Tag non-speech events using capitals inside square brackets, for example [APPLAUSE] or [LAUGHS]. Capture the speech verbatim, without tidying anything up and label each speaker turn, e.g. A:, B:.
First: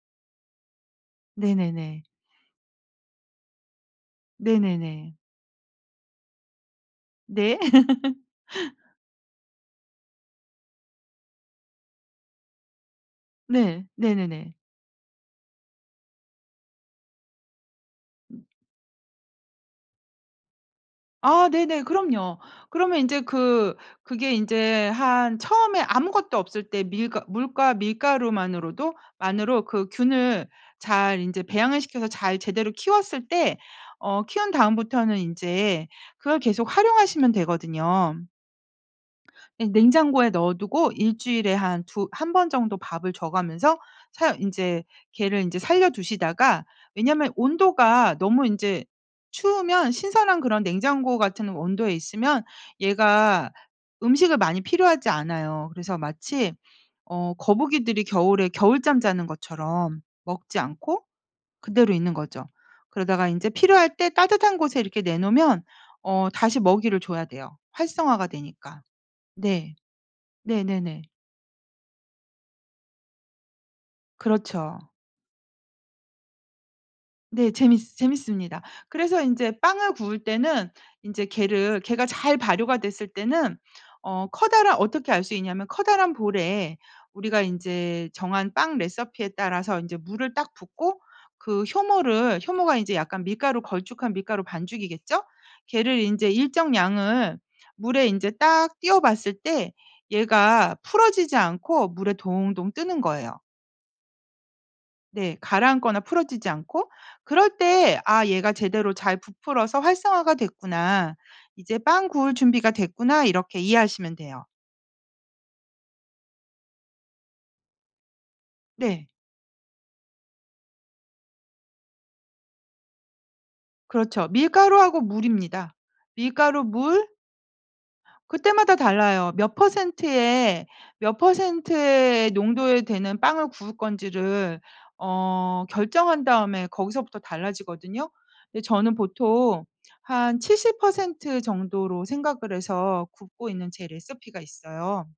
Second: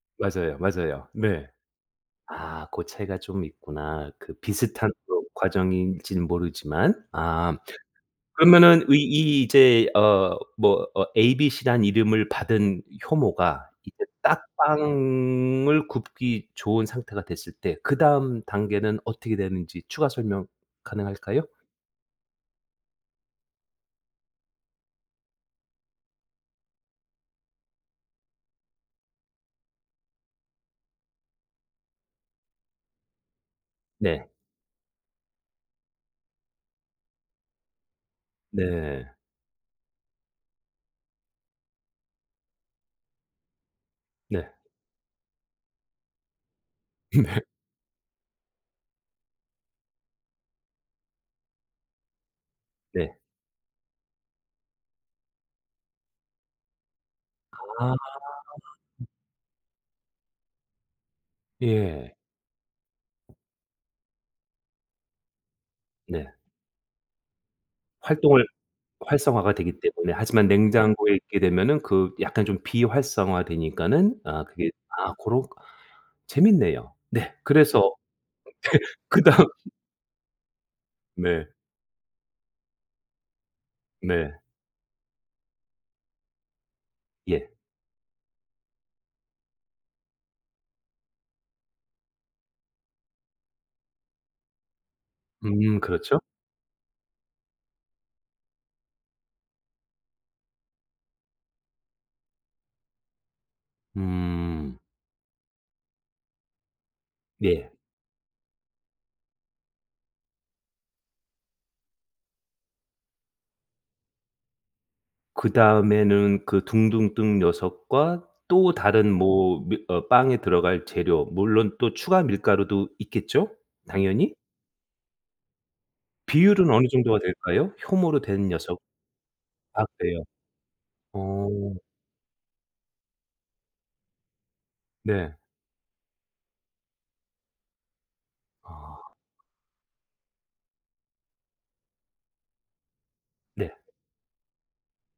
A: 맞아요, 맞아요. 네.
B: 네네네.
A: 아 고 차이가 좀 있구나. 그 비슷한
B: 네네네.
A: 또 과정인지는 모르지만. 아.
B: 네. [LAUGHS]
A: 그러면은 의 이 이제 어 뭐 어 ABC라는 이름을 받은 효모가
B: 네.
A: 이제 딱
B: 네네네.
A: 빵을 굽기 좋은 상태가 됐을 때 그 다음 단계는 어떻게 되는지 추가 설명 가능할까요?
B: 아 네네. 그럼요. 그러면 인제 그 그게 이제 한 처음에 아무것도 없을 때 밀과 물과 밀가루만으로도 만으로 그 균을 잘 인제 배양을 시켜서 잘 제대로 키웠을 때 어
A: 네.
B: 키운 다음부터는 인제 그걸 계속 활용하시면 되거든요.
A: 네.
B: 예. 냉장고에 넣어두고 일 주일에 한 두 한 번 정도 밥을 줘가면서 사
A: 네.
B: 인제 걔를 인제 살려 두시다가 왜냐하면
A: 네.
B: 온도가 너무 인제 추우면 신선한 그런 냉장고 같은 온도에 있으면
A: 네.
B: 얘가 음식을 많이 필요하지 않아요. 그래서 마치 어
A: 아.
B: 거북이들이 겨울에 겨울잠 자는 것처럼 먹지 않고 그대로
A: 예.
B: 있는 거죠. 그러다가 인제 필요할 때 따뜻한 곳에 이렇게 내놓으면 어
A: 네.
B: 다시 먹이를 줘야 돼요. 활성화가
A: 활동을
B: 되니까.
A: 활성화가 되기
B: 네.
A: 때문에 하지만
B: 네네네.
A: 냉장고에 있게 되면은 그 약간 좀 비활성화되니까는 아 그게
B: 그렇죠.
A: 아 고렇 재밌네요. 네
B: 네. 재밌
A: 그래서
B: 재밌습니다.
A: [LAUGHS]
B: 그래서
A: 그다음
B: 인제 빵을 구울 때는 인제
A: 네.
B: 걔를 걔가 잘 발효가 됐을 때는 어
A: 네.
B: 커다라 어떻게 알 수 있냐면 커다란 볼에 우리가
A: 예.
B: 인제 정한 빵 레시피에 따라서 인제 물을 딱 붓고 그 효모를 효모가 인제 약간 밀가루 걸쭉한 밀가루 반죽이겠죠?
A: 음
B: 걔를
A: 그렇죠.
B: 인제 일정량을 물에 인제 딱 띄어 봤을 때 얘가 풀어지지 않고 물에 동동 뜨는 거예요.
A: 음.
B: 네. 가라앉거나 풀어지지 않고. 그럴
A: 예.
B: 때 '아 얘가 제대로 잘 부풀어서 활성화가 됐구나. 이제 빵 구울 준비가 됐구나.' 이렇게 이해하시면 돼요.
A: 그다음에는 그 둥둥 뜬 녀석과 또
B: 네.
A: 다른 뭐 밀 어 빵에 들어갈 재료 물론 또 추가 밀가루도 있겠죠?
B: 그렇죠.
A: 당연히?
B: 밀가루하고 물입니다. 밀가루
A: 비율은 어느
B: 물
A: 정도가 될까요? 효모로 된
B: 그때마다
A: 녀석.
B: 달라요. 몇
A: 아 그래요?
B: 퍼센트의 몇
A: 어.
B: 퍼센트의 농도에 되는 빵을 구울 건지를
A: 네.
B: 어 결정한 다음에 거기서부터 달라지거든요. 근데 저는
A: 아.
B: 보통 한 칠십 퍼센트 정도로 생각을 해서 굽고 있는
A: 네.
B: 제 레시피가 있어요.